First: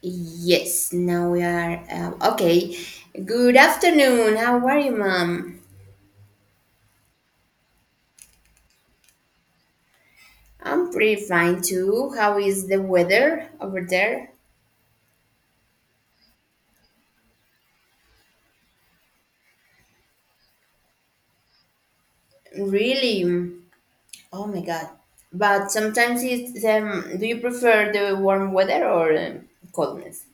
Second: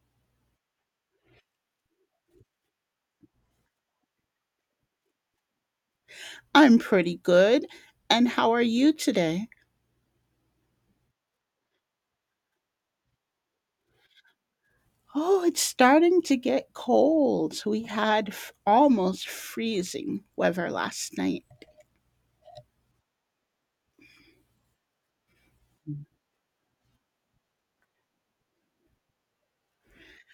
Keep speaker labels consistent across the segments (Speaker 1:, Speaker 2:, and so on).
Speaker 1: Yes, now we are. Okay. Good afternoon. How are you, mom?
Speaker 2: I'm pretty good. And how are you today?
Speaker 1: I'm pretty fine too. How is the weather over there?
Speaker 2: Oh, it's starting to get cold. We had almost freezing weather last night.
Speaker 1: Really? Oh my god. But sometimes it's do you prefer the warm weather or coldness?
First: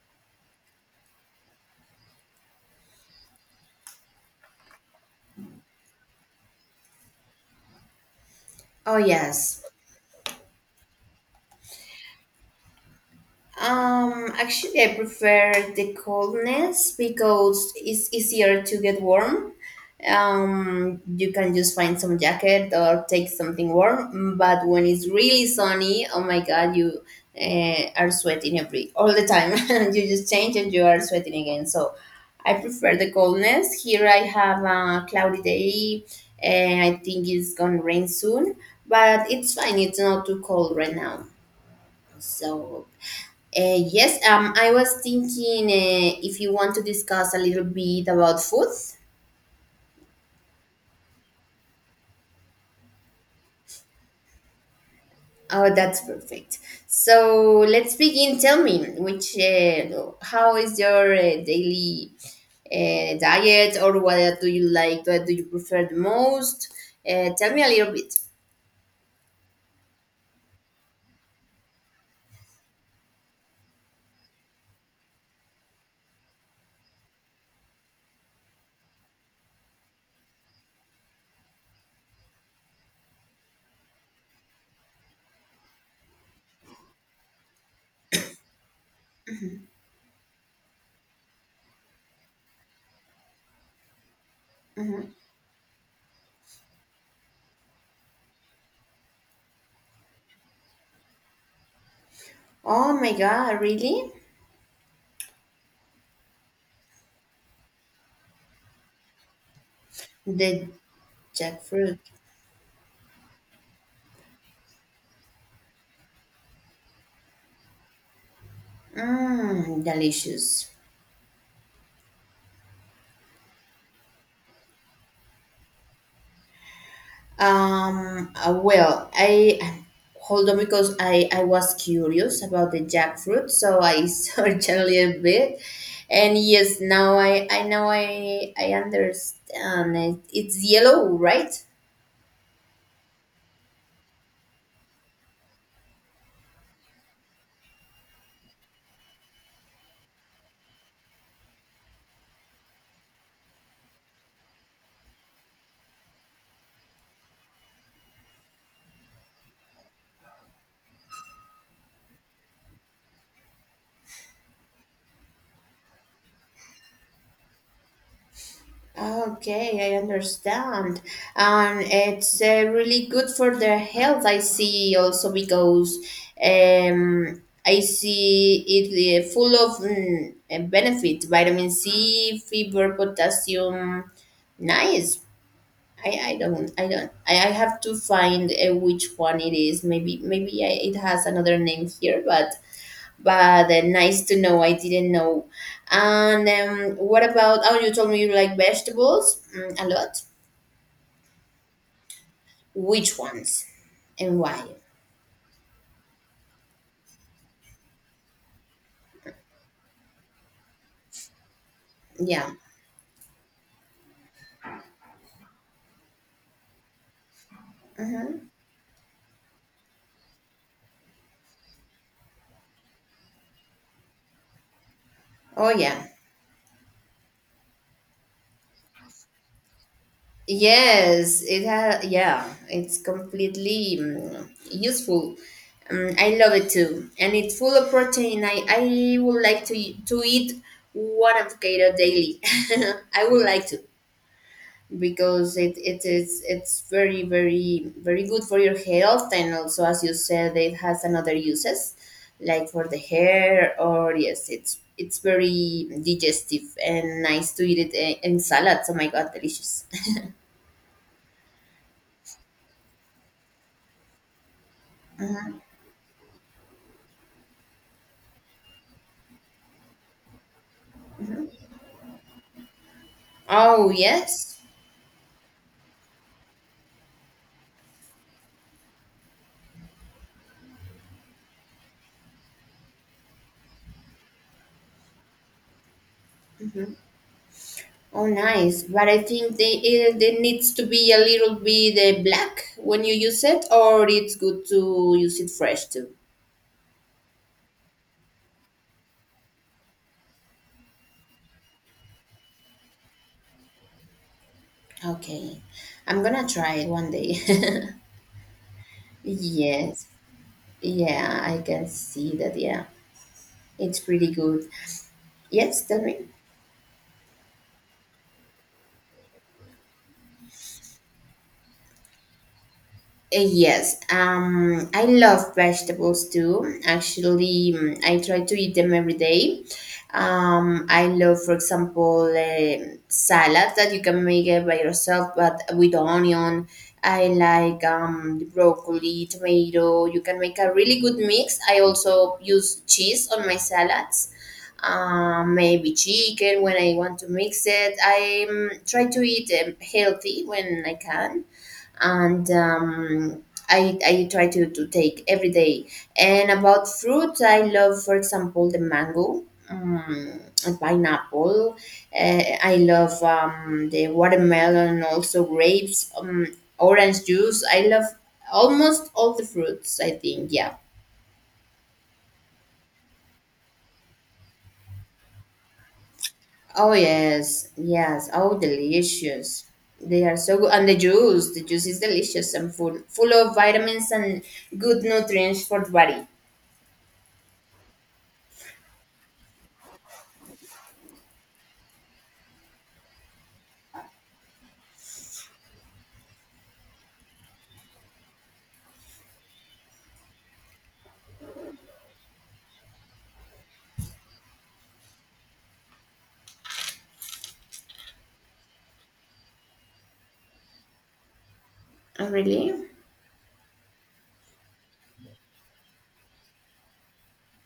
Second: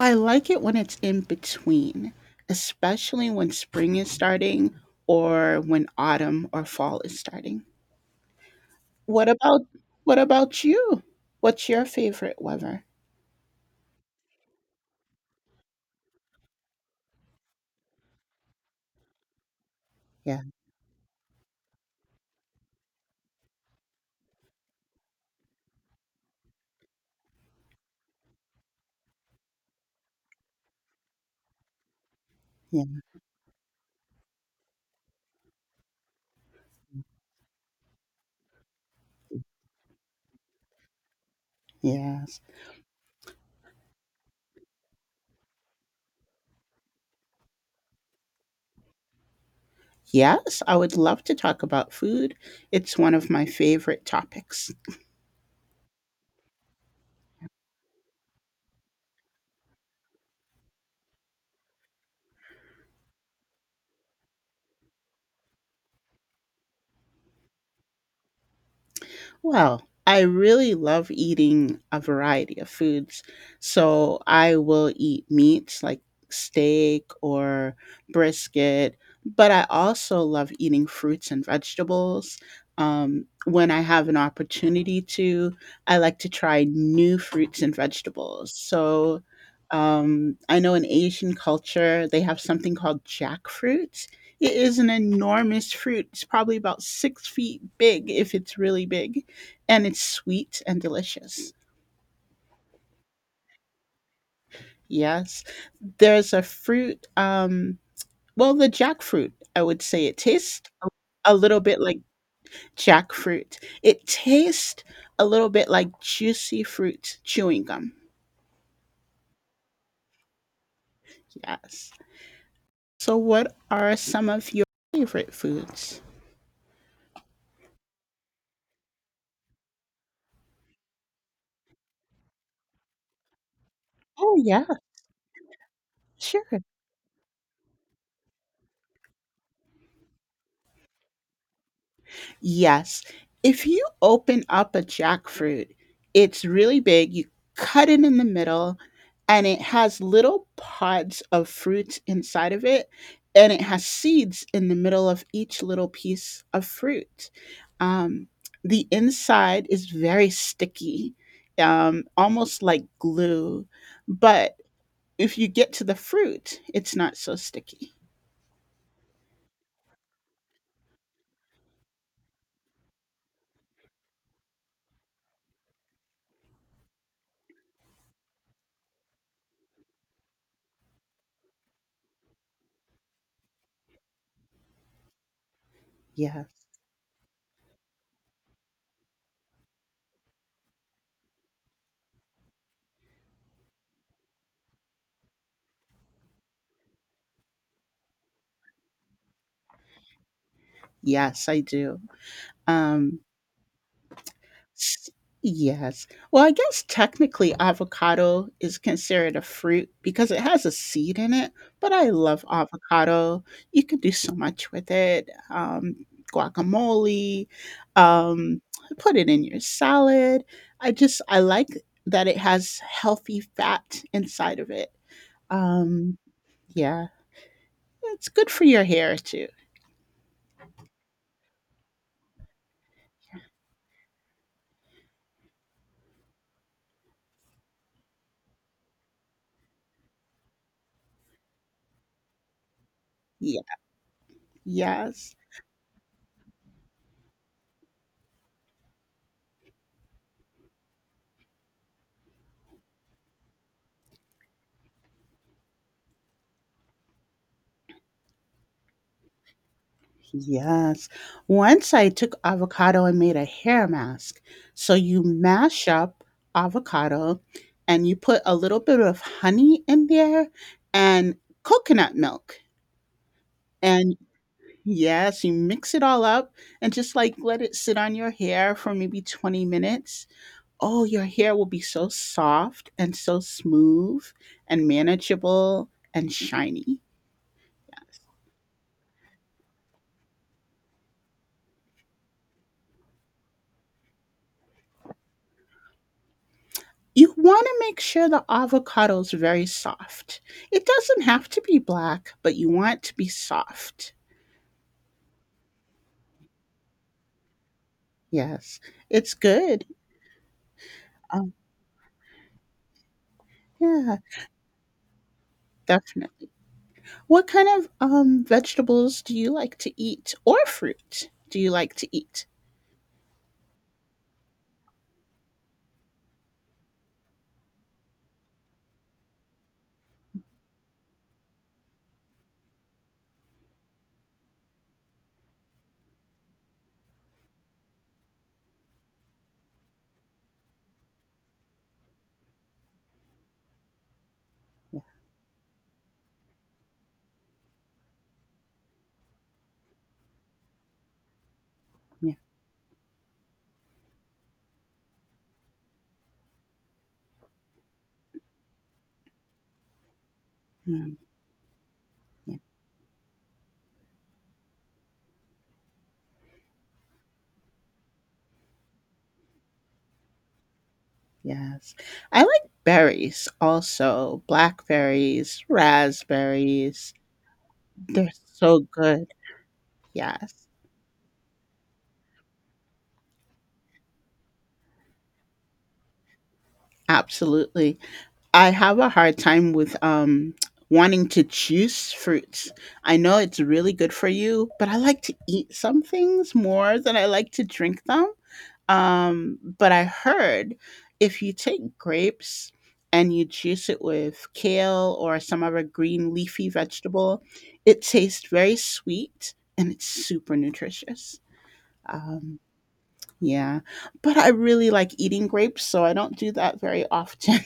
Speaker 2: I like it when it's in between, especially when spring is starting or when autumn or fall is starting.
Speaker 1: Oh
Speaker 2: What
Speaker 1: yes.
Speaker 2: about what about you? What's your favorite weather?
Speaker 1: Actually, I prefer the coldness because it's easier to get warm.
Speaker 2: Yeah,
Speaker 1: You can just find some jacket or take something warm. But when it's really sunny, oh my god, you are sweating every all the time. you just change and you are sweating again. So I prefer
Speaker 2: yeah,
Speaker 1: the coldness. Here I have a cloudy day. And I think it's gonna rain soon, but it's fine. It's not too cold right now.
Speaker 2: Yes.
Speaker 1: So yes, I was thinking if you want to discuss a little bit about food.
Speaker 2: Yes, I would love to talk about food. It's one of my favorite topics.
Speaker 1: Oh, that's perfect. So let's begin. Tell me, which how is your daily diet, or what do you like? What do you prefer the most? Tell me a little bit.
Speaker 2: Well, I really love eating a variety of foods. So I will eat meats like steak or brisket, but I also love eating fruits and vegetables. When I have an opportunity to, I like to try new fruits and vegetables. So I know in Asian culture, they have something called jackfruit. It is an
Speaker 1: Mhm.
Speaker 2: enormous fruit. It's probably about 6 feet big if it's really big and it's sweet and delicious.
Speaker 1: Oh my God, really?
Speaker 2: Yes. There's a fruit, well, the jackfruit, I would say it
Speaker 1: The
Speaker 2: tastes a little bit
Speaker 1: jackfruit,
Speaker 2: like jackfruit. It tastes a little bit like juicy fruit chewing gum.
Speaker 1: delicious.
Speaker 2: Yes. So, what are some of your favorite foods?
Speaker 1: Well, I hold on because I was curious about the jackfruit, so I
Speaker 2: Oh, yeah,
Speaker 1: searched a little bit. And
Speaker 2: sure.
Speaker 1: yes, now I know I understand it. It's yellow, right?
Speaker 2: Yes. If you open up a jackfruit, it's really big. You cut it in the middle, and it has little pods of fruits inside of it, and it has seeds in the middle of each little piece of fruit. Um, the inside is very sticky, almost like glue. But if you get to the fruit, it's not so sticky.
Speaker 1: Okay, I understand. And it's really good for their health, I see also because I see it full of benefits, vitamin C, fiber, potassium. Nice. I
Speaker 2: Yes.
Speaker 1: don't I don't I have to find which one it is. Maybe it has another name here, but nice to know. I didn't know. And what about? Oh, you told me you like vegetables a lot.
Speaker 2: Yes, I do.
Speaker 1: Which
Speaker 2: Um,
Speaker 1: ones and why?
Speaker 2: S yes. Well, I guess technically avocado is considered a fruit because it has a seed in it, but I love
Speaker 1: Yeah.
Speaker 2: avocado. You can do so much with it, guacamole, um, put it in your salad. I like that it has healthy fat inside of it.
Speaker 1: Oh, yeah.
Speaker 2: Um, yeah, it's good for your hair too.
Speaker 1: Yes, it has. Yeah, it's completely useful. I love it too, and it's full of protein. I would like to eat one avocado daily. I would
Speaker 2: Yeah,
Speaker 1: like to.
Speaker 2: yes.
Speaker 1: Because it's very very very good for your health and also as you said it has another uses like for the hair or yes it's very digestive and nice to eat it in salads oh my god delicious
Speaker 2: Yes. Once I took avocado and made a hair mask. So you mash up avocado and you put a little bit of honey in there and coconut milk.
Speaker 1: oh
Speaker 2: And
Speaker 1: yes
Speaker 2: yes, you mix it all up and just like let it sit on your hair for maybe 20 minutes. Oh, your hair will be so soft and so smooth and manageable and shiny.
Speaker 1: hmm oh nice but I think it needs to be a little bit black when you use it or it's good to use it fresh too
Speaker 2: You want to make sure the avocado is very soft. It doesn't have to be black, but you want it to be soft.
Speaker 1: okay I'm gonna try it one day
Speaker 2: Yes, it's good.
Speaker 1: yes Yeah,
Speaker 2: Um,
Speaker 1: I can see that. Yeah, it's
Speaker 2: yeah,
Speaker 1: pretty good. Yes, tell me.
Speaker 2: definitely. What kind of vegetables do you like to eat, or fruit do you like to eat?
Speaker 1: Yes, I love vegetables too. Actually, I try to eat them every day. I love, for example, salads that you can make it by yourself, but with onion. I like broccoli, tomato. You can make a really good mix. I also use cheese on my salads. Maybe chicken when I want to mix it. I try to eat healthy when I can
Speaker 2: Yeah.
Speaker 1: and I try to take every day. And about fruits, I love, for example, the mango, um, and
Speaker 2: Mm,
Speaker 1: pineapple.
Speaker 2: yeah.
Speaker 1: I love the watermelon, also grapes, orange juice. I love almost all the fruits, I think, yeah.
Speaker 2: Yes, I like berries also. Blackberries,
Speaker 1: Oh,
Speaker 2: raspberries.
Speaker 1: yes, yes.
Speaker 2: They're
Speaker 1: Oh,
Speaker 2: so good.
Speaker 1: delicious. They are so
Speaker 2: Yes,
Speaker 1: good. And the juice is delicious and full, full of vitamins and good nutrients for the body.
Speaker 2: absolutely. I have a hard time with wanting to choose fruits. I know it's really good for you, but I like to eat some things more than I like to drink them. But I heard if you take grapes and you juice it with kale or some other green leafy vegetable, it tastes very sweet and it's super nutritious.
Speaker 1: Oh,
Speaker 2: Um
Speaker 1: really?
Speaker 2: yeah, but I really like eating grapes, so I don't do that very often.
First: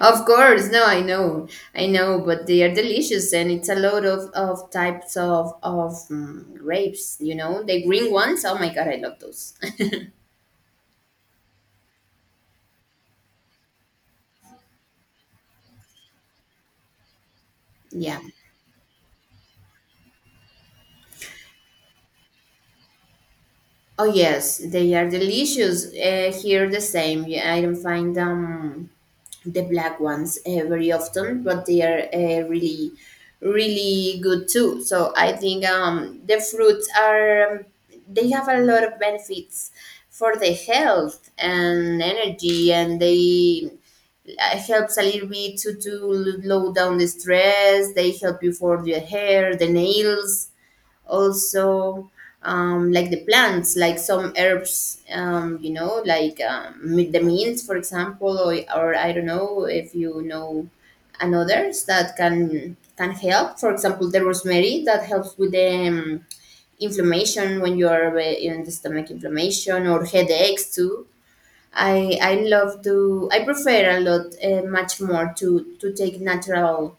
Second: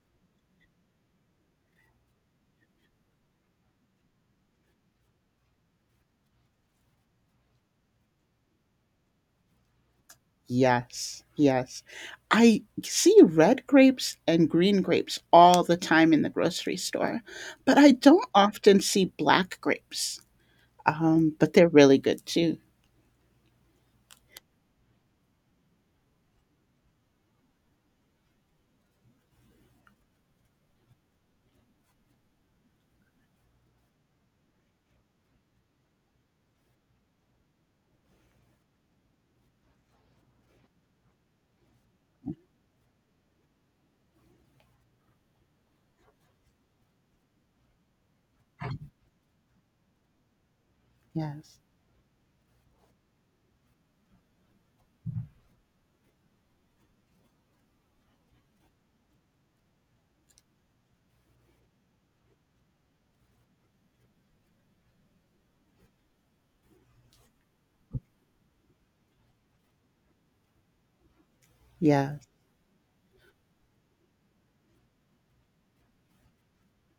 Speaker 1: Of course, no, I know, but they are delicious, and it's a lot of types of grapes. You know, the green ones. Oh my god, I love those.
Speaker 2: Yes, yes. I see red grapes and green grapes all the time in the grocery store, but I
Speaker 1: Yeah.
Speaker 2: don't often see black grapes. But they're really good too.
Speaker 1: Oh yes, they are delicious. Here the same. Yeah, I don't find the black ones very often, but they are really, really good too. So I think the fruits are they have a lot of benefits for the health and energy, and they helps a little bit to low down the stress. They help you for the hair, the nails
Speaker 2: Yes,
Speaker 1: also like the plants like some herbs you know like the mints for example or I don't know if you know and that can help for example the rosemary that helps with the inflammation when you are in the stomach inflammation or headaches too i
Speaker 2: yes,
Speaker 1: i love to I prefer a lot much more to take natural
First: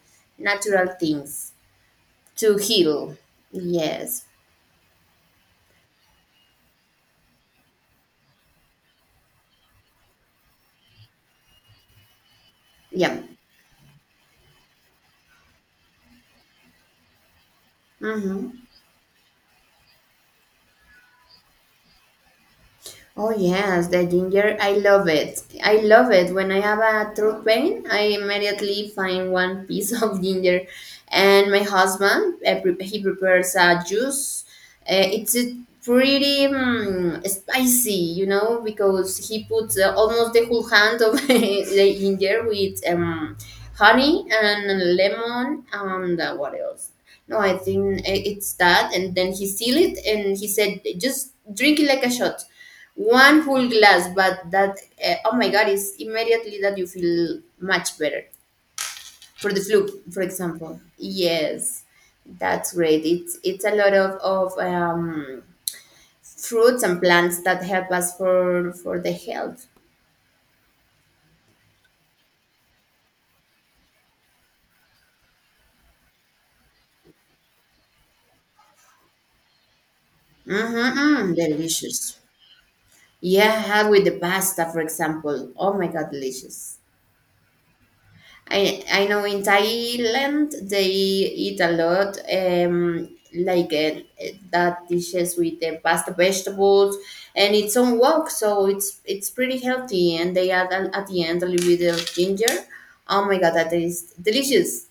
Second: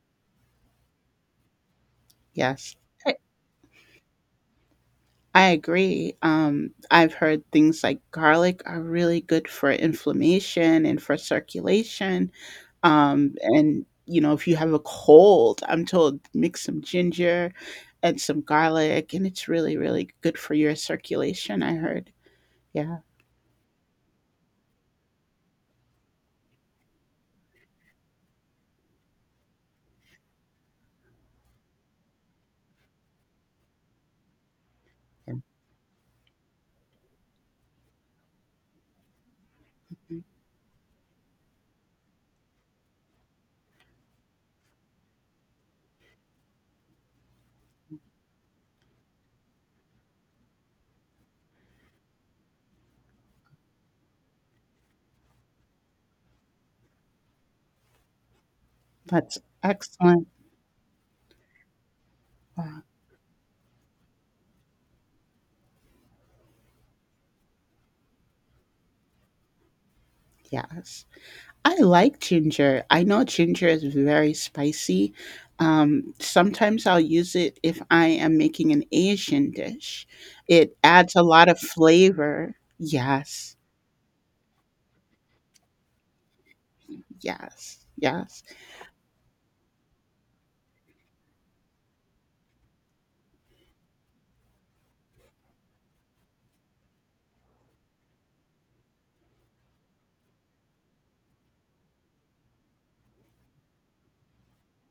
Speaker 1: natural things to
Speaker 2: yes.
Speaker 1: heal yes
Speaker 2: I agree. I've heard things like garlic are really good for inflammation and for circulation.
Speaker 1: Yeah.
Speaker 2: And, you know, if you have a cold, I'm told mix some ginger and some
Speaker 1: Mm-hmm.
Speaker 2: garlic, and it's really, really good for your circulation, I heard. Yeah.
Speaker 1: Oh yes, the ginger. I love it. I love it. When I have a throat pain, I immediately find one piece of ginger, and my husband he prepares a juice. It's
Speaker 2: yeah.
Speaker 1: a pretty spicy, you know, because he puts almost the whole hand of the ginger with honey and lemon and what else? No, I think it's that, and then he seal it and he said, just drink it like a shot one full glass, but that oh my god, it's immediately that you feel much better
Speaker 2: That's
Speaker 1: for the flu, for
Speaker 2: excellent.
Speaker 1: example. Yes, that's
Speaker 2: Wow.
Speaker 1: great. It's a lot of fruits and plants that help us for the health.
Speaker 2: Yes. I like ginger. I know ginger is very spicy. Sometimes I'll use it if I am making an Asian dish. It
Speaker 1: Mm-hmm,
Speaker 2: adds a
Speaker 1: mm,
Speaker 2: lot of
Speaker 1: delicious.
Speaker 2: flavor. Yes,
Speaker 1: Yeah, with the pasta, for example. Oh my god, delicious.
Speaker 2: yes, yes,
Speaker 1: I know in Thailand they eat a lot, like that dishes with the pasta vegetables, and it's on wok, so it's pretty healthy. And they add at the end a little bit of ginger. Oh my god, that is delicious!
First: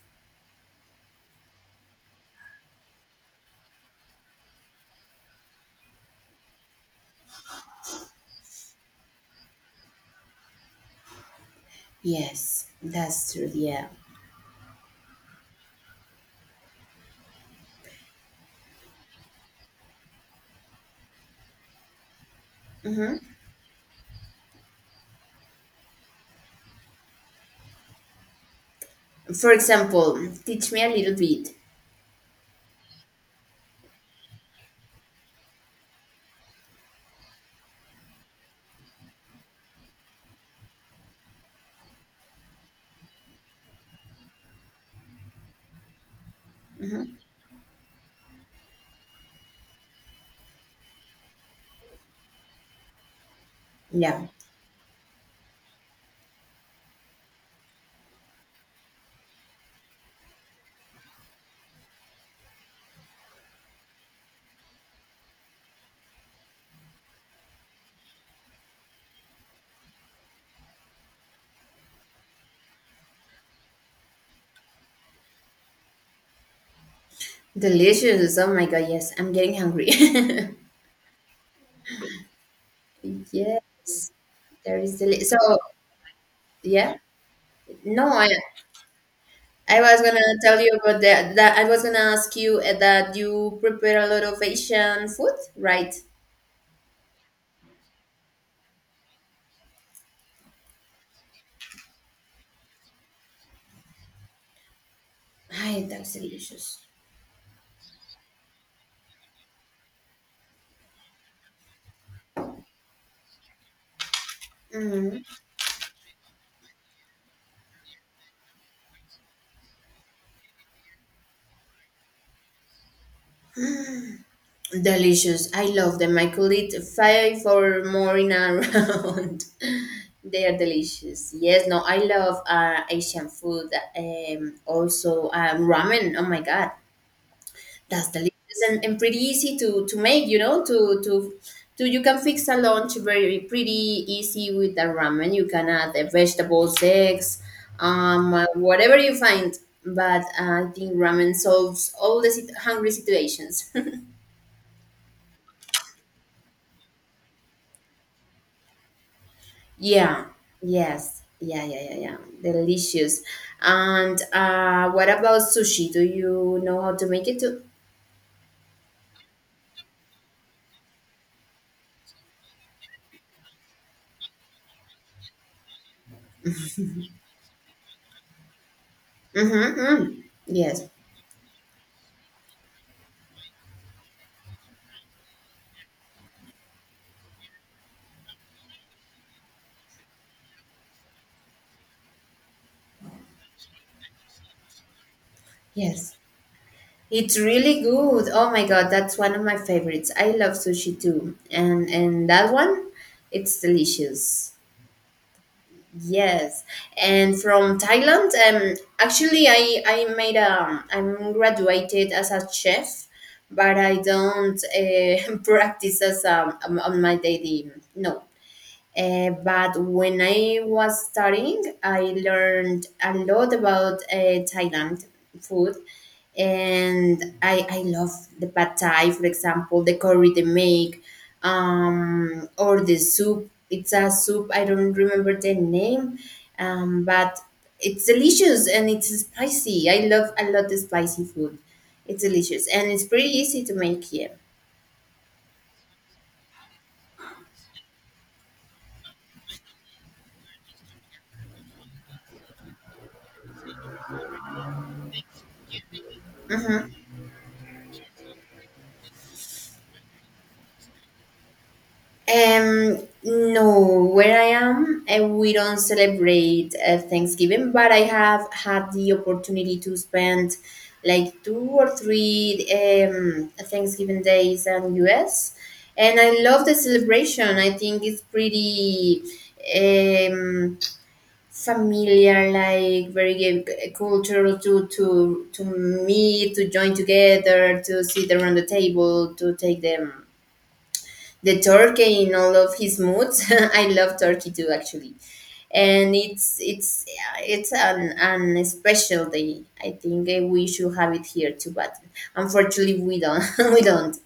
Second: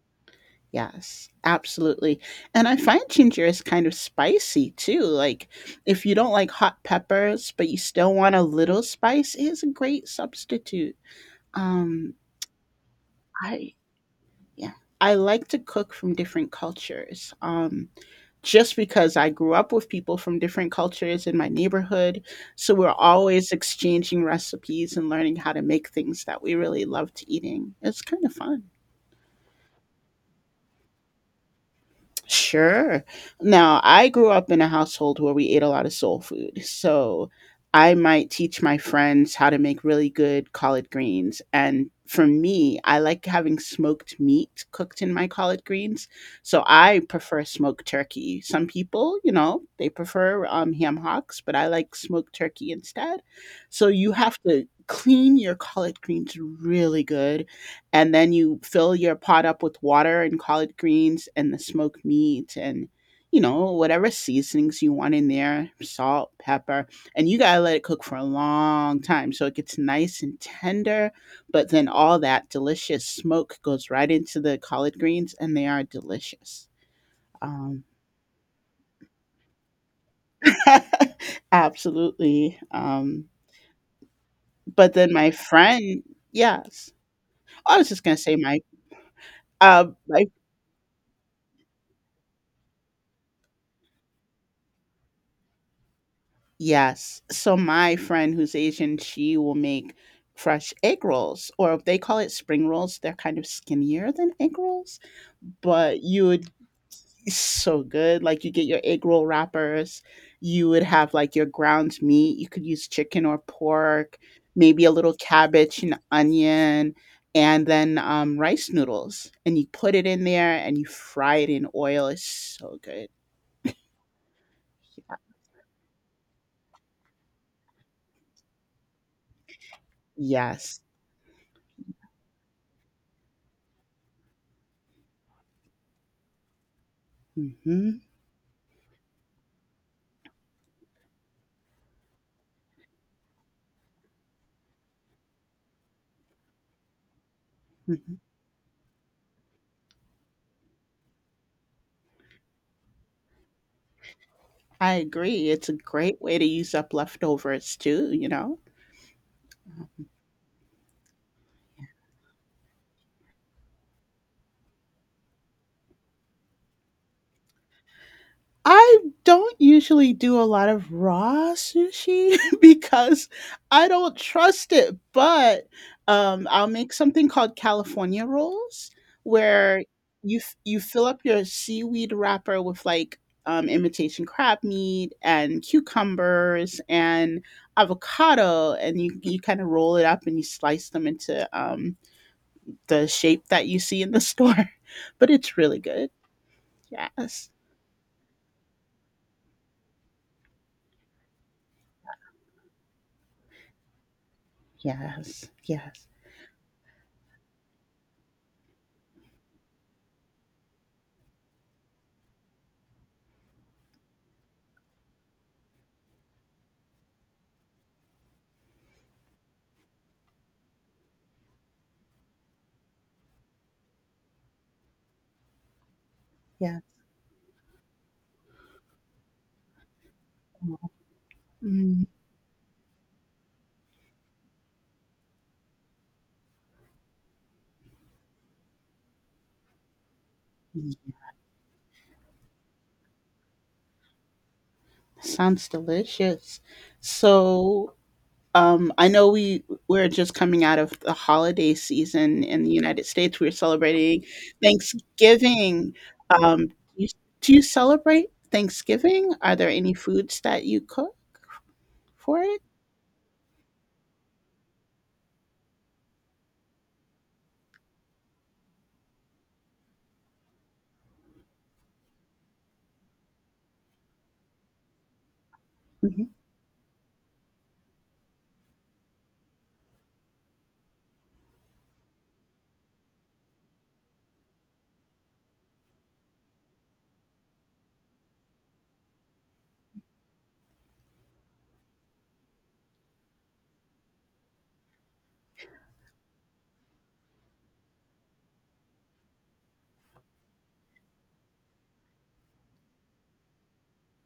Speaker 2: yes, absolutely. And I find ginger is kind of spicy too. Like, if you don't like hot peppers, but you still want a little spice, it is a great substitute. Um,
Speaker 1: Yes, that's true.
Speaker 2: I,
Speaker 1: Yeah.
Speaker 2: yeah. I like to cook from different cultures. Just because I grew up with people from different cultures in my neighborhood. So we're
Speaker 1: hmm
Speaker 2: always exchanging recipes and learning how to make things that we really loved eating. It's kind of fun.
Speaker 1: For example, teach me a little bit.
Speaker 2: Sure. Now, I grew up in a household where we ate a lot of soul food. So I might teach my friends how to make really good collard greens. And for me, I like having smoked meat cooked in my collard greens. So I prefer smoked turkey. Some people, you know, they prefer ham hocks, but I like smoked turkey instead. So you
Speaker 1: Yeah,
Speaker 2: have to clean your collard greens really good, and then you fill your pot up with water and collard greens and the smoked meat and, you know, whatever seasonings you want in there, salt, pepper, and you got to let it cook for a long time so it gets nice and tender, but then all that delicious smoke goes right into the collard greens and they are delicious. Um
Speaker 1: delicious. Oh my god, yes, I'm getting hungry.
Speaker 2: absolutely
Speaker 1: yes, there
Speaker 2: But
Speaker 1: is
Speaker 2: then
Speaker 1: deli-
Speaker 2: my
Speaker 1: so
Speaker 2: friend, yes,
Speaker 1: yeah.
Speaker 2: I was just
Speaker 1: No,
Speaker 2: going to say my
Speaker 1: I
Speaker 2: uh,
Speaker 1: was gonna
Speaker 2: my
Speaker 1: tell you about that. That I was gonna ask you that you prepare a lot of Asian food, right?
Speaker 2: Yes. So my friend who's Asian, she will make fresh egg rolls, or they call it spring rolls. They're kind of skinnier than egg rolls,
Speaker 1: Ay,
Speaker 2: but
Speaker 1: that's
Speaker 2: you would
Speaker 1: delicious.
Speaker 2: so good. Like you get your egg roll wrappers, you would have like your ground meat. You could use chicken or pork, maybe a little
Speaker 1: Hmm,
Speaker 2: cabbage and onion, and then rice noodles. And you put it in there and you fry it in oil. It's so good.
Speaker 1: delicious. I love them. I could eat five or more in a round. They are
Speaker 2: Yes.
Speaker 1: delicious. Yes, no, I love Asian food. Also ramen. Oh my god,
Speaker 2: hmm
Speaker 1: That's delicious and pretty easy to make, you know, to you can fix a lunch very pretty easy with the ramen. You can add the vegetables, eggs, whatever you find. But I think ramen solves all the hungry situations.
Speaker 2: I agree. It's a great way to use up leftovers too, you know? Mhm.
Speaker 1: Yeah. Yes. Yeah. Delicious. And what about sushi? Do you know how to make it too?
Speaker 2: I don't usually do a lot of raw sushi because I don't trust it, but I'll make something called California rolls
Speaker 1: Mm-hmm,
Speaker 2: where
Speaker 1: mm.
Speaker 2: you
Speaker 1: Yes.
Speaker 2: fill up your seaweed wrapper with like imitation crab meat and cucumbers and avocado, and you kind of roll it up and you slice them into the shape that you see in the store, but it's really good.
Speaker 1: Yes. It's
Speaker 2: Yes,
Speaker 1: really good. Oh my god, that's one of my favorites. I love sushi too. And that one, it's delicious.
Speaker 2: yes, yes,
Speaker 1: Yes. And from Thailand, actually I'm graduated as a chef, but I don't practice as on my daily no. But when I was studying, I learned a lot about Thailand food
Speaker 2: yes.
Speaker 1: and I love the pad thai, for example, the curry they make,
Speaker 2: Mm,
Speaker 1: or the soup. It's a soup, I don't remember the name, but it's delicious and it's spicy. I love a lot the spicy food. It's delicious and it's pretty easy to make here.
Speaker 2: sounds delicious. So, I know we're just coming out of the holiday season in the United States. We're celebrating Thanksgiving. Um, you, do you celebrate Thanksgiving? Are there any foods that you cook for it?
Speaker 1: No, where I am, we don't celebrate Thanksgiving, but I have had the opportunity to spend like two or three Thanksgiving days in US, and I love the celebration. I think it's pretty um, familiar, like cultural to meet, to join together, to sit around the table, to take them the turkey in all of his moods. I love turkey too, actually, and it's an special day. I think we should have it here too, but unfortunately we don't we don't.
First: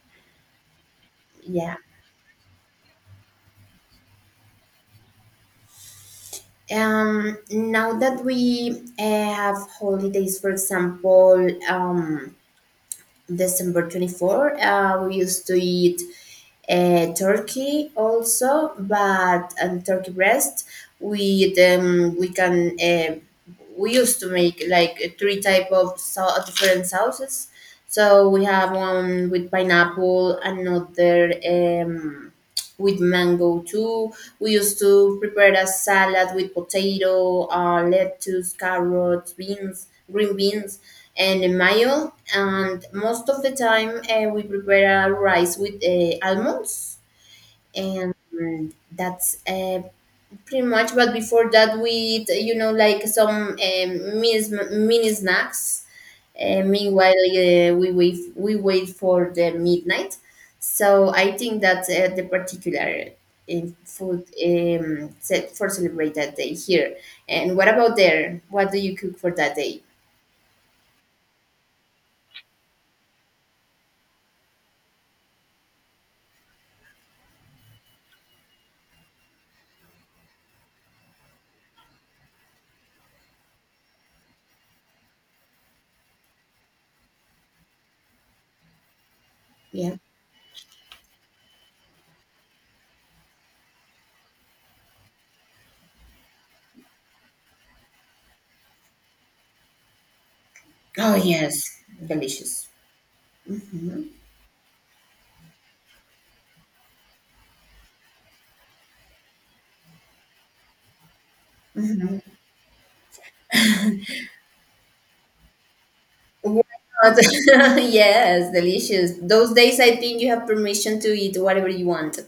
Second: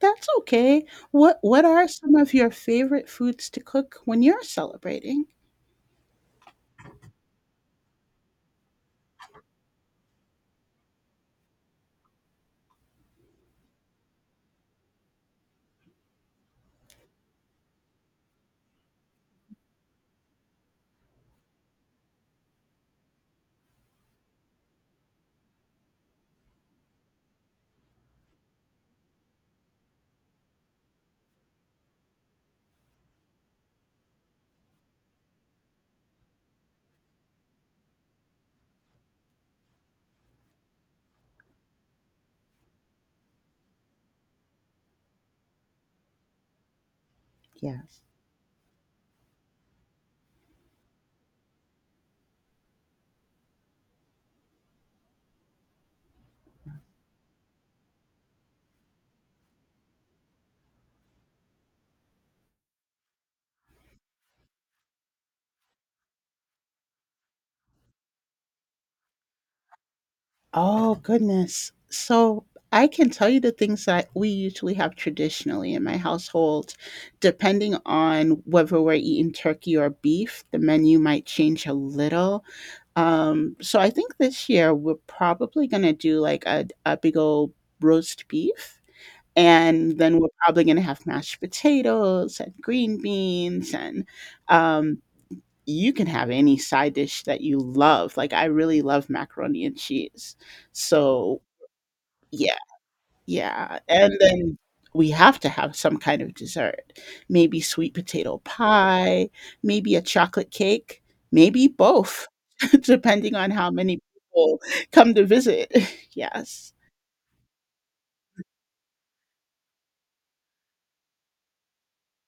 Speaker 2: That's okay. What
Speaker 1: Yeah.
Speaker 2: are some of your favorite foods to cook when you're celebrating?
Speaker 1: Now that we have holidays, for example, December 24th. We used to eat turkey also, but and turkey breast. We um, we can uh, we used to make like three type of different sauces. So we have one with pineapple, another. With mango too. We used to prepare a salad with potato, lettuce, carrots, beans, green beans, and a mayo. And most of the time, we prepare a rice with almonds,
Speaker 2: Yes.
Speaker 1: and that's pretty much but before that we eat you know like some mini snacks meanwhile we wait for the midnight so I think that's the particular in food set for celebrate that day here and what about there what do you cook for that day
Speaker 2: Oh, goodness. So, I can tell you the things that we usually have traditionally in my household. Depending on whether we're eating turkey or beef, the menu might change a little. So I think this year we're probably gonna do like a big old roast beef,
Speaker 1: yeah
Speaker 2: and then we're probably going to have mashed potatoes and green beans, and um, you can have any side dish that you love, like I really love macaroni and cheese.
Speaker 1: oh
Speaker 2: so
Speaker 1: yes
Speaker 2: yeah
Speaker 1: delicious
Speaker 2: yeah and then we have to have some kind of dessert, maybe sweet potato pie, maybe a chocolate cake, maybe both, depending on how many people come to visit.
Speaker 1: Why not?
Speaker 2: yes
Speaker 1: yes delicious those days I think you have permission to eat whatever you want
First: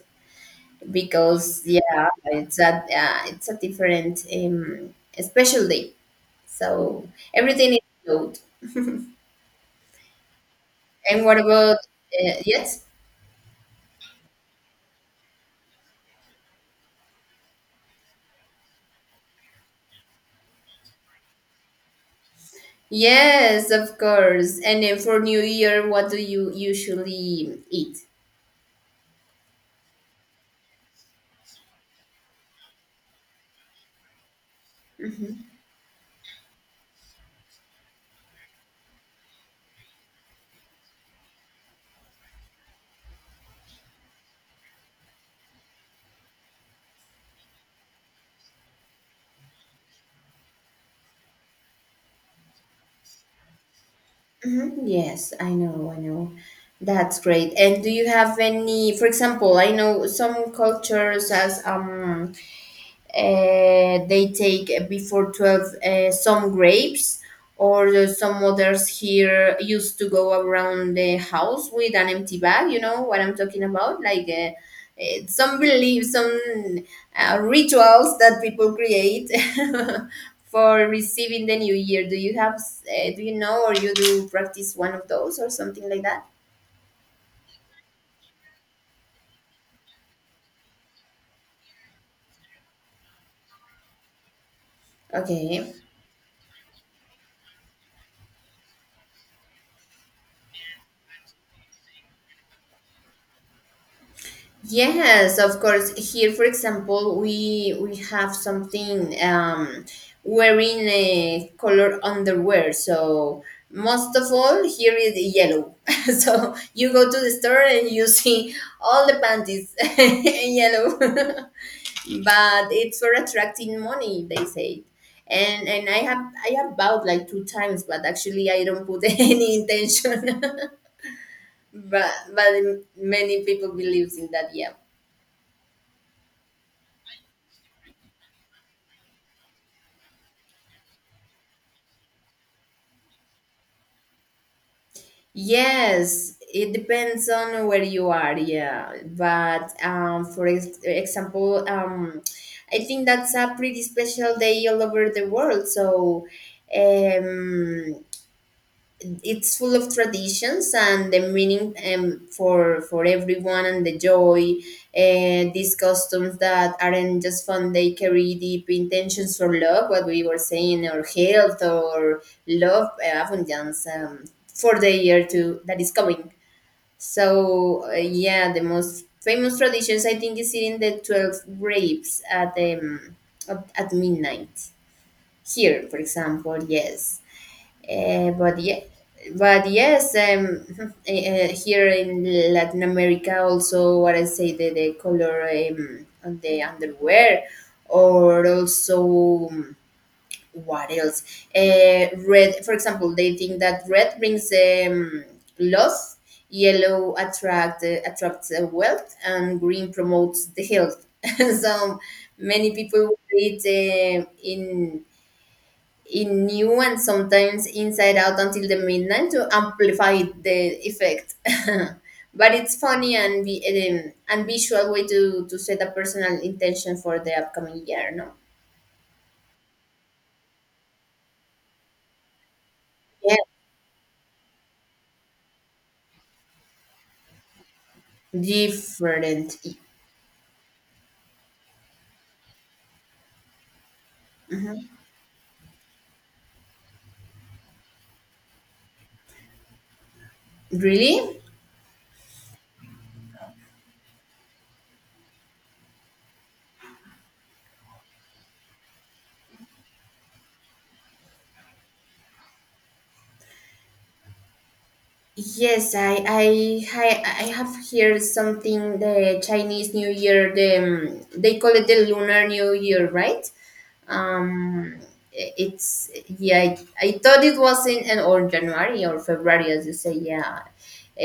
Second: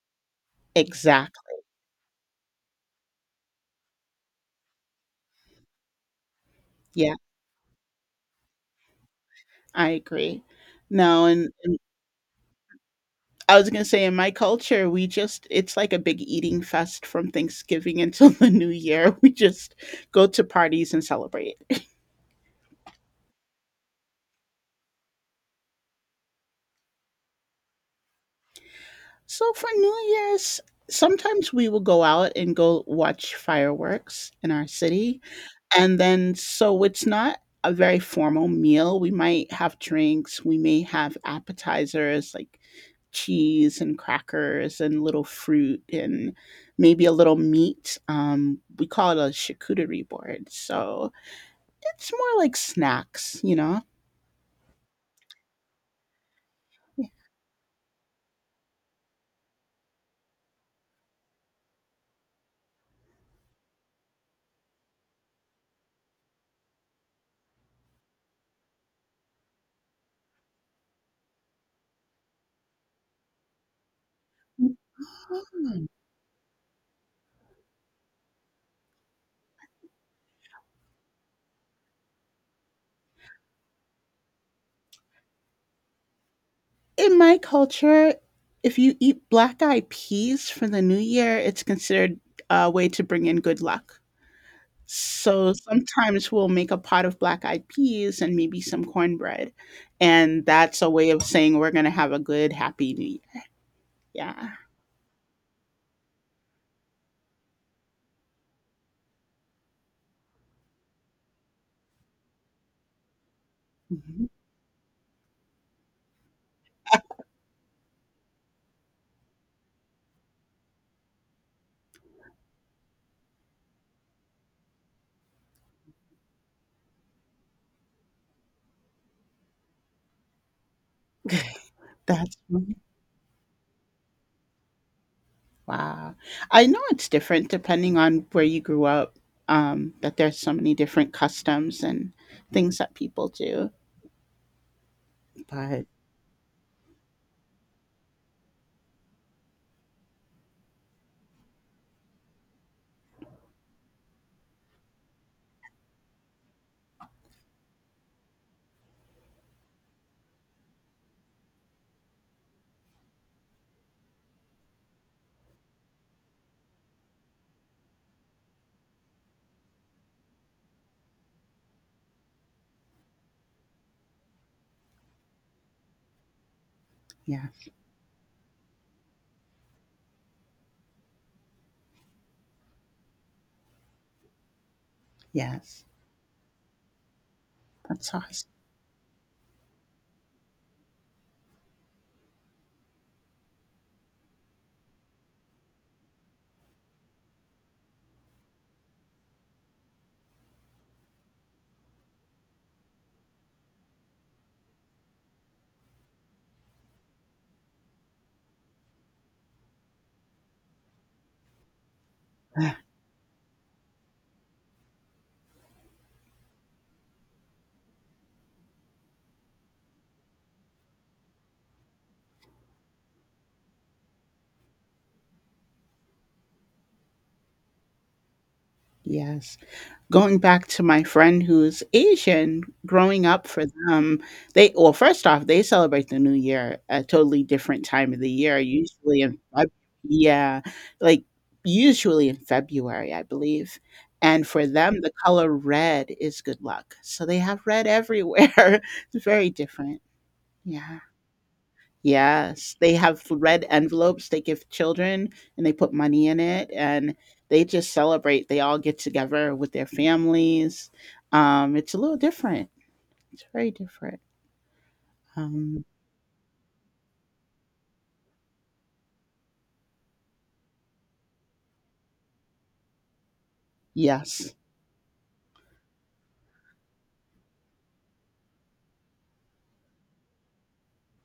Speaker 1: because
Speaker 2: exactly
Speaker 1: yeah, it's a different special day. So
Speaker 2: yeah
Speaker 1: everything is good.
Speaker 2: I agree
Speaker 1: And
Speaker 2: no
Speaker 1: what
Speaker 2: and
Speaker 1: about yes,
Speaker 2: I was gonna say in my culture, we just it's like a big eating fest from Thanksgiving until the New Year. We just go to parties and celebrate.
Speaker 1: yes, of course. And then for New Year, what do you usually eat?
Speaker 2: So for New Year's, sometimes we will go out and go watch fireworks in our city.
Speaker 1: Hmm
Speaker 2: And then so it's not a very formal meal. We might have drinks, we may have appetizers like cheese and crackers and little fruit and maybe a little meat. We call it a charcuterie board. So it's more like snacks, you know?
Speaker 1: hmm Yes, I know, I know. That's great. And do you have any, for example? I know some cultures as they take before 12 some grapes, or there's some others here used to go around the house with an empty bag. You know what I'm talking about, like some
Speaker 2: Mhm.
Speaker 1: beliefs, some rituals that people create for receiving the new year. Do you have do you know, or you do practice one of those or something like that?
Speaker 2: In my culture, if you eat black eyed peas for the new year, it's considered a way to bring in good luck. So
Speaker 1: Okay.
Speaker 2: sometimes we'll make a pot of black eyed peas and maybe some cornbread. And that's a way of saying we're going to have a good, happy new year. Yeah.
Speaker 1: Yes, of course. Here, for example, we have something, wearing a color underwear. So most
Speaker 2: Mhm.
Speaker 1: of all, here is yellow. So you go to the store and you see all the panties in yellow, but it's for attracting money, they say. And I have bought like two times, but actually I don't put any intention. but
Speaker 2: That's
Speaker 1: but many people believes in that. Yeah.
Speaker 2: wow. I know it's different depending on where you grew up, that there's so many different customs and things that people do. But
Speaker 1: Yes, it depends on where you are, yeah. But for example, I think that's a pretty special day all over the world. So, um, it's full of traditions and the meaning, for everyone, and the joy, and these customs that aren't just fun. They carry deep intentions for love, what we were saying, or health, or love, abundance, for the year to that is coming.
Speaker 2: yeah,
Speaker 1: So yeah, the most famous traditions, I think, is eating the 12 grapes at midnight here,
Speaker 2: yes,
Speaker 1: for example. Yes.
Speaker 2: that's awesome.
Speaker 1: But yeah, but yes, here in Latin America also, what I say, the color on the underwear, or also, what else? Red, for example, they think that red brings, love, yellow attracts wealth, and green promotes the health. So many people eat in new, and sometimes inside out, until the midnight to amplify the effect. But it's funny and and visual way to set a personal intention for the upcoming year. No,
Speaker 2: Yes. Going back to my friend who's Asian, growing
Speaker 1: yeah,
Speaker 2: up for them, they well, first off, they celebrate the New Year a totally different time of the year, usually in
Speaker 1: different.
Speaker 2: Feb yeah, like, usually in February, I believe, and for
Speaker 1: Mhm.
Speaker 2: them, the color red is good luck, so they have red everywhere. It's very different. Yeah.
Speaker 1: Really?
Speaker 2: Yes, they have red envelopes they give children, and they put money in it, and they just celebrate. They all get together with their families. It's a little different. It's very different. Um,
Speaker 1: Yes, I have here something, the Chinese New Year. They call it the Lunar New Year, right?
Speaker 2: yes.
Speaker 1: um it's yeah I, I thought it was in or January or February, as you say. Yeah.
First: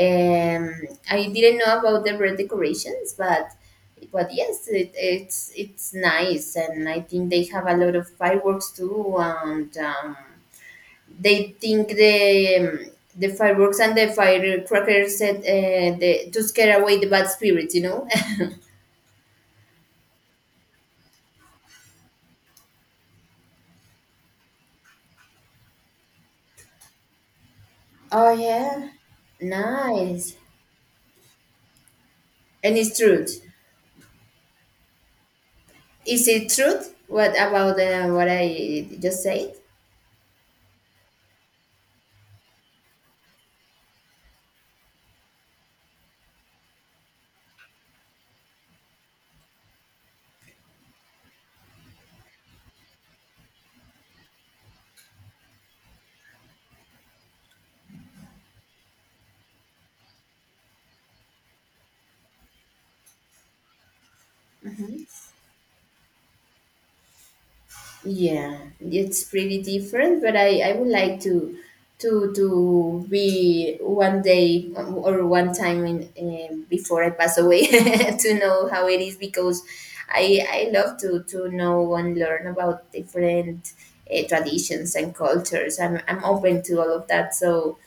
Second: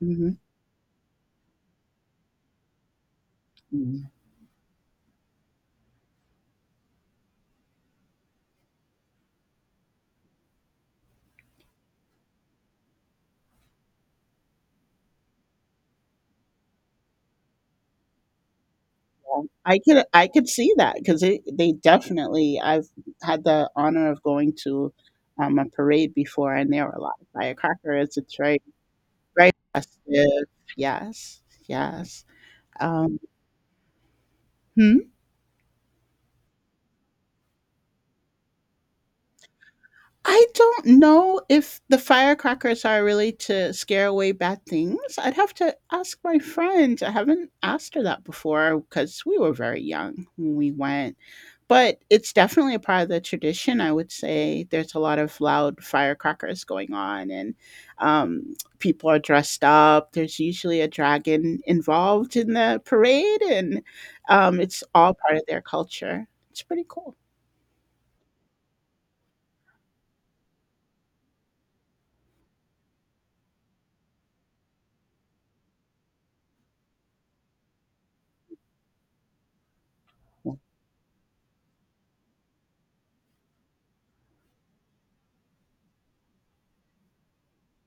Speaker 2: Mhm.
Speaker 1: I didn't know about the red decorations,
Speaker 2: Mhm.
Speaker 1: but yes, it's nice, and I think they have a lot of fireworks too. And they think the, the fireworks and the firecrackers said, to scare away the bad spirits, you know.
Speaker 2: I could see that because they definitely I've had the honor of going to a parade before and there were a lot of firecrackers.
Speaker 1: Oh
Speaker 2: It's very
Speaker 1: yeah.
Speaker 2: Very
Speaker 1: Nice.
Speaker 2: festive. Yes, yes.
Speaker 1: And it's
Speaker 2: Um,
Speaker 1: true.
Speaker 2: hmm,
Speaker 1: Is it truth, What about what I just said?
Speaker 2: I don't know if the firecrackers are really to scare away bad things. I'd have to ask my friends. I haven't asked her that before because we were very young when we went. But it's definitely a part of the tradition, I would say. There's a lot of loud firecrackers going on, and people are dressed up. There's usually a dragon involved in the parade, and it's
Speaker 1: Hmm.
Speaker 2: all part of their culture. It's pretty cool.
Speaker 1: Yeah, it's pretty different, but I would like to to be one day or one time in, before I pass away to know how it is, because I love to know and learn about different traditions and cultures. I'm open to all of that. So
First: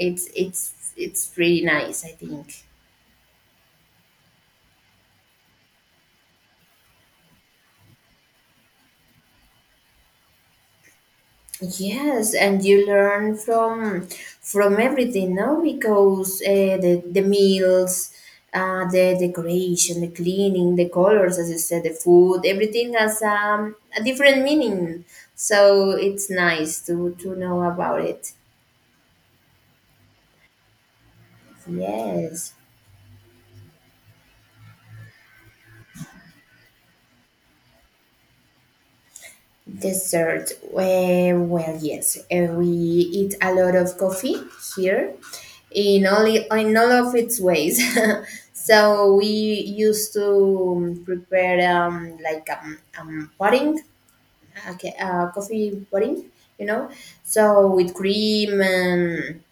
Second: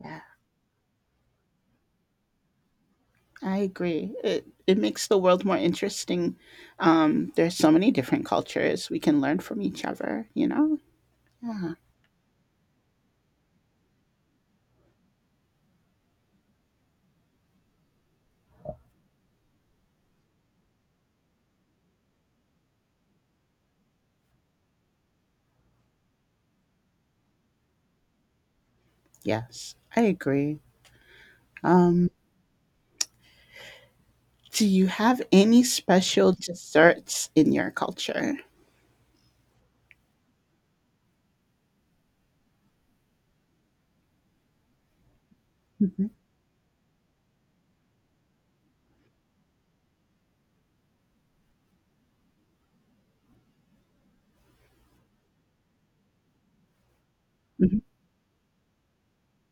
Speaker 2: Yeah,
Speaker 1: it's it's pretty nice, I think.
Speaker 2: I agree. It makes the world more interesting. There's so many different cultures. We can learn from each other, you know? Yeah.
Speaker 1: Yes, and you learn from everything, no? Because the meals, the decoration, the cleaning, the colors, as you said, the food, everything has, a different meaning. So it's nice to know about it.
Speaker 2: Yes, I agree. Um,
Speaker 1: Yes.
Speaker 2: do you have any special desserts in your culture?
Speaker 1: Dessert. Well, yes, we eat a lot of coffee here, in
Speaker 2: Hmm
Speaker 1: only, in all of its ways. So we used to prepare, pudding, okay, coffee pudding, you know. So
Speaker 2: hmm
Speaker 1: with cream, and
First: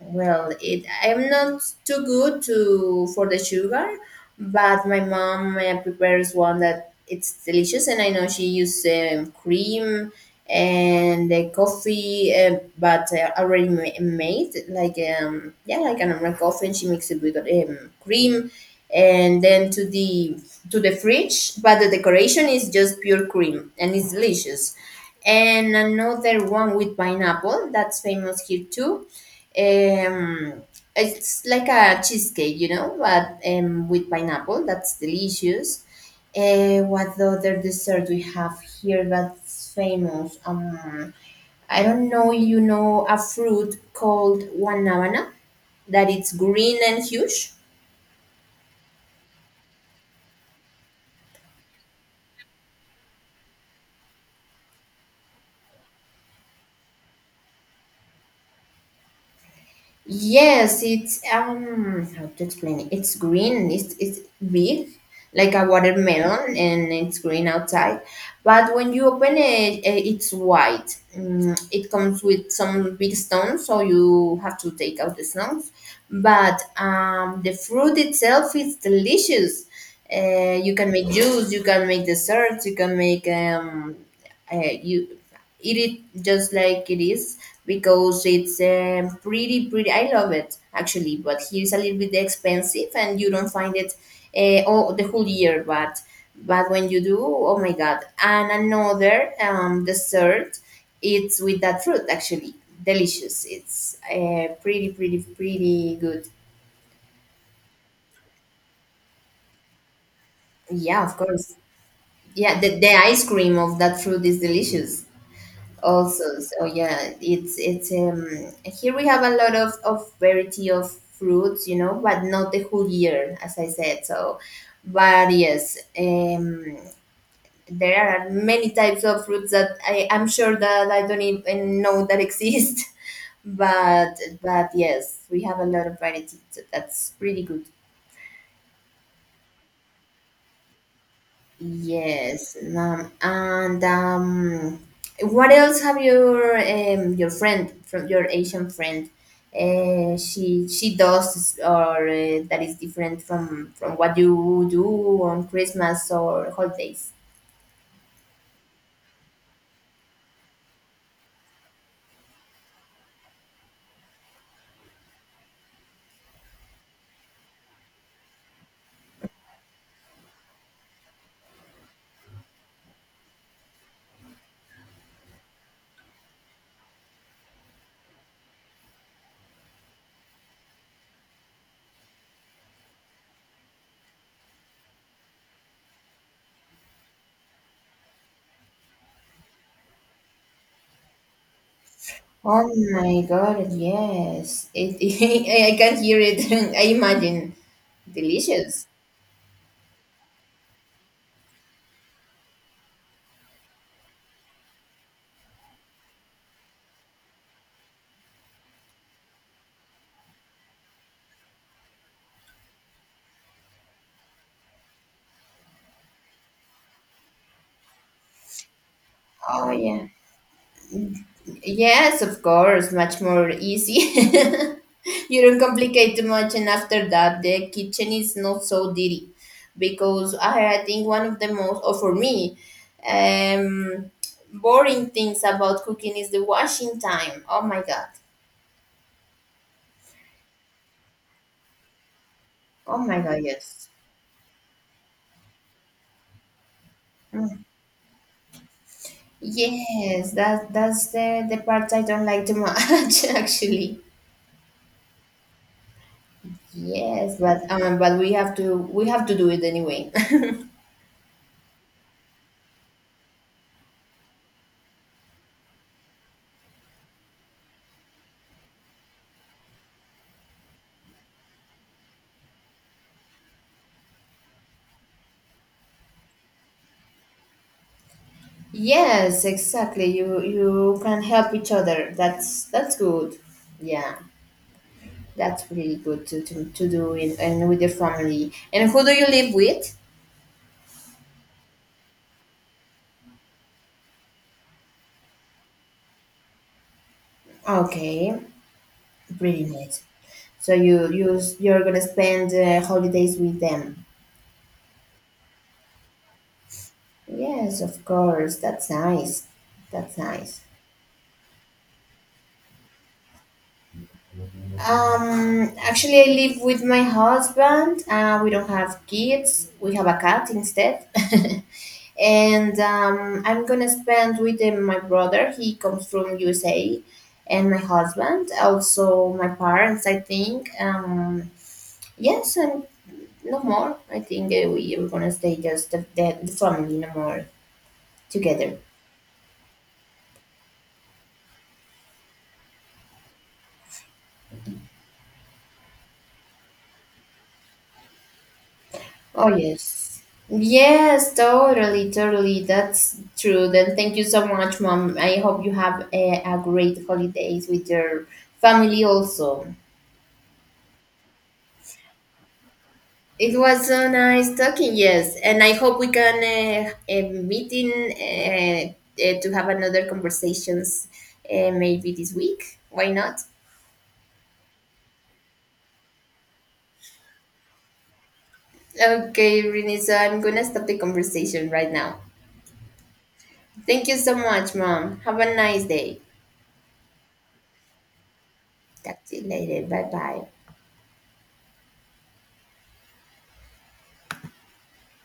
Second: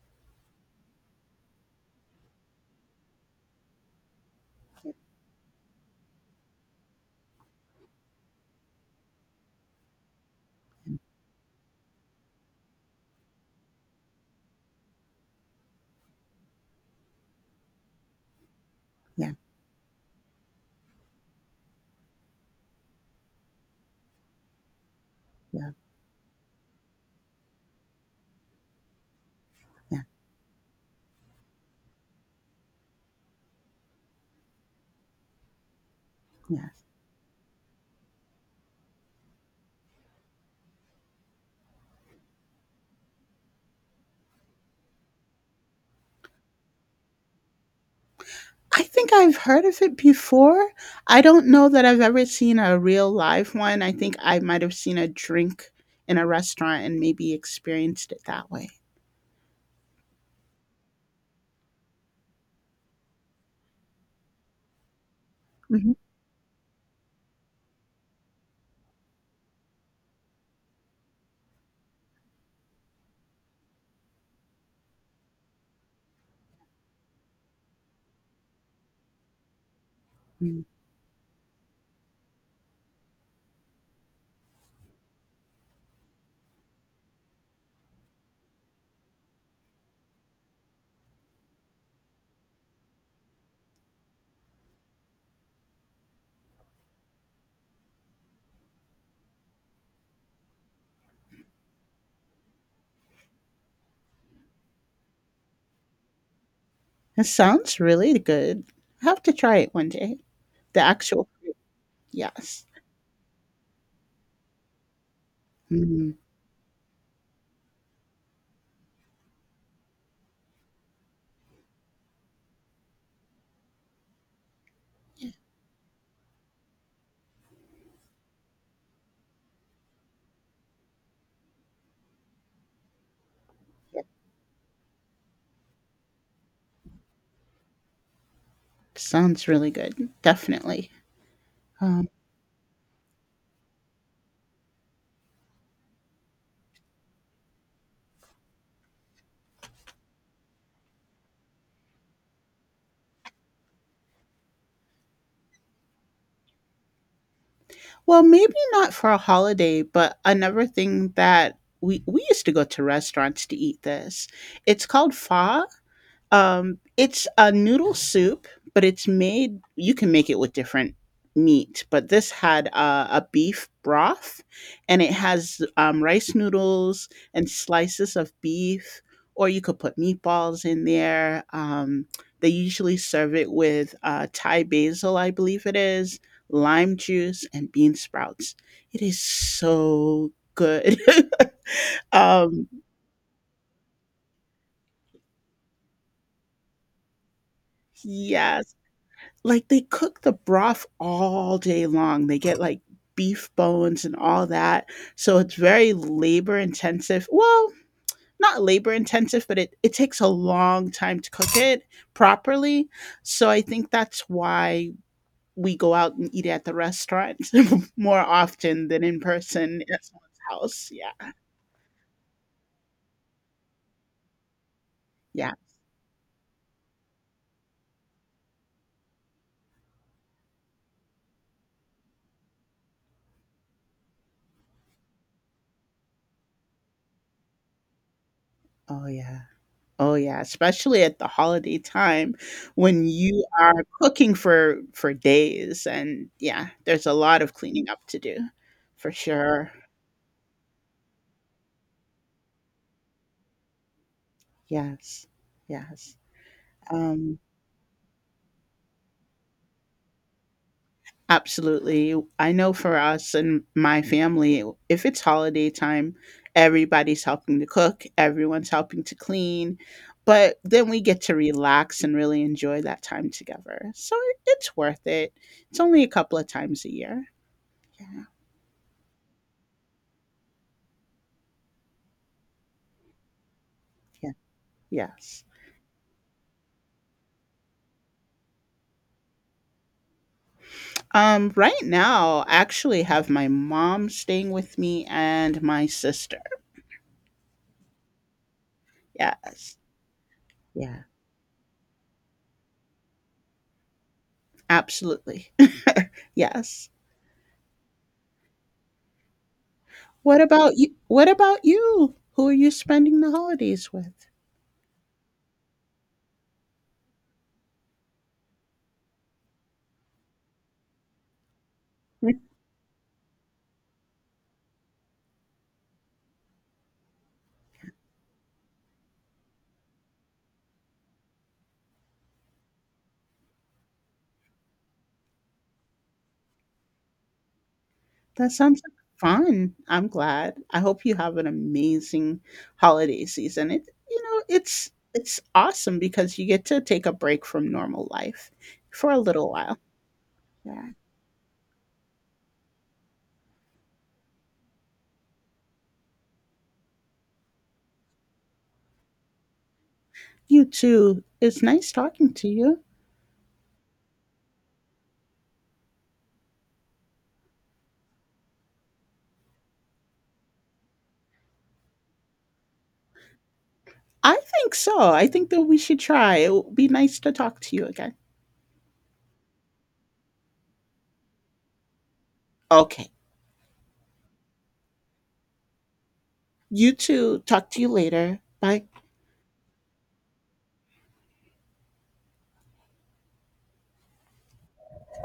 Speaker 1: well, it, I'm not too good to for the sugar, but my mom prepares one that it's delicious, and I know she uses, cream and coffee, but already made, like, yeah, like an American coffee, and she makes it with, cream,
Speaker 2: Yeah,
Speaker 1: and then to the fridge. But the decoration is just pure cream, and it's delicious.
Speaker 2: yeah,
Speaker 1: And another one with pineapple that's famous here too.
Speaker 2: yeah,
Speaker 1: Um, it's like a cheesecake, you know, but with pineapple. That's delicious.
Speaker 2: yeah.
Speaker 1: What the other dessert we have here that's famous? I don't know. You know, a fruit called guanabana, that it's green and huge.
Speaker 2: I think I've heard of it before. I don't know that I've ever seen a real live one. I think I might have seen a drink in a restaurant and maybe experienced it that way.
Speaker 1: Yes, it's, um, how to explain it? It's green. It's big, like a
Speaker 2: Mhm.
Speaker 1: watermelon, and it's green outside. But when you open it, eh, it's white. Mm, it comes with some big stones, so you have to take out the stones. But the fruit itself is delicious.
Speaker 2: Mm.
Speaker 1: You can make juice. You can make desserts. You can make, you eat it is just like it is, because it's, pretty pretty. I love it, actually, but here's a little bit expensive, and you don't find it all the whole year. But when you do, oh my god! And another, dessert, it's with that fruit, actually, delicious. It's pretty pretty pretty good.
Speaker 2: It sounds really good. I have to try it one day. The
Speaker 1: Yeah, of
Speaker 2: actual
Speaker 1: course. Yeah,
Speaker 2: yes.
Speaker 1: the ice cream of that fruit is delicious
Speaker 2: Mm,
Speaker 1: also. So yeah, it's here we have a lot of variety of fruits, you know, but not the whole year, as I said. So but yes, there are many types of fruits that I'm sure that I don't even know that exist.
Speaker 2: yep,
Speaker 1: but but yes, we have a lot of variety, so that's pretty good.
Speaker 2: sounds really good, definitely. Um,
Speaker 1: Yes, and what else have your, your friend, from your Asian friend? She does, or that is different from what you do on Christmas or holidays?
Speaker 2: well, maybe not for a holiday, but another thing that we used to go to restaurants to eat this. It's called pho. It's a noodle soup, but it's made. You can make it with different meat, but this had a beef broth, and it has rice noodles and slices of beef, or you could put meatballs in there. They usually serve it with Thai basil, I believe it is, lime juice, and bean sprouts. It is so good. um,
Speaker 1: Oh my God! Yes, I can hear it. I imagine
Speaker 2: yes,
Speaker 1: delicious.
Speaker 2: like they cook the broth all day long. They get like beef bones and all that. So it's very labor intensive. Well, not labor intensive, but it takes a long time to cook it properly. So I think that's why we go out and eat at the restaurant more often than in
Speaker 1: Oh
Speaker 2: person at
Speaker 1: yeah.
Speaker 2: someone's house. Yeah.
Speaker 1: Yes, of course, much more easy. You
Speaker 2: Yeah.
Speaker 1: don't complicate too much, and after that, the kitchen is not so dirty, because I think one of the most, or for me, um, boring things about cooking is the washing time. Oh my god!
Speaker 2: Oh, yeah. Oh, yeah, especially at the holiday time
Speaker 1: Oh
Speaker 2: when
Speaker 1: my god!
Speaker 2: you are
Speaker 1: Yes,
Speaker 2: cooking for days and yeah, there's a lot of cleaning up to do for sure.
Speaker 1: yes, that's the part I don't like too much, actually.
Speaker 2: Yes. Yes.
Speaker 1: Yes,
Speaker 2: Um,
Speaker 1: but we have to do it anyway.
Speaker 2: absolutely. I know for us and my family, if it's holiday time, everybody's helping to cook, everyone's helping to clean, but then we get to relax and really enjoy that time together. So it's worth it. It's only a couple of times a year. Yeah. yeah.
Speaker 1: Yes, exactly. You can help each other. That's good. Yeah,
Speaker 2: Yes.
Speaker 1: that's really good to do in and with your family. And who do you live with?
Speaker 2: Right now, I actually have my mom staying with me and my sister.
Speaker 1: Okay, pretty
Speaker 2: Yes.
Speaker 1: neat. So
Speaker 2: Yeah.
Speaker 1: you're gonna spend holidays with them.
Speaker 2: Absolutely. Yes.
Speaker 1: Yes, of course. That's nice. That's nice.
Speaker 2: What about you? Who are you spending the holidays with?
Speaker 1: Actually, I live with my husband. We don't have kids. We have a cat instead.
Speaker 2: Mm,
Speaker 1: And I'm gonna spend with my brother. He comes from USA, and my husband, also my parents. I think, yes, and no more. I think we are gonna stay just the family, no more
Speaker 2: That
Speaker 1: together.
Speaker 2: sounds like fun. I'm glad. I hope you have an amazing holiday season. It You know, it's awesome because you get to take a break from normal life for a little
Speaker 1: Oh
Speaker 2: while.
Speaker 1: yes.
Speaker 2: Yeah.
Speaker 1: Yes, totally, totally. That's true. Then thank you so much, Mom. I hope you have a great holidays with your family also.
Speaker 2: You too. It's nice talking to you.
Speaker 1: It was so nice talking, yes. And I hope we can meet to have another conversations maybe this week. Why not?
Speaker 2: I think so. I think that we should try. It would be nice to talk to you again.
Speaker 1: Okay, Renee, so I'm gonna stop the conversation right now.
Speaker 2: Okay.
Speaker 1: Thank you so much, Mom. Have a nice day.
Speaker 2: You two, talk to you later. Bye.
Speaker 1: Talk to you later. Bye bye.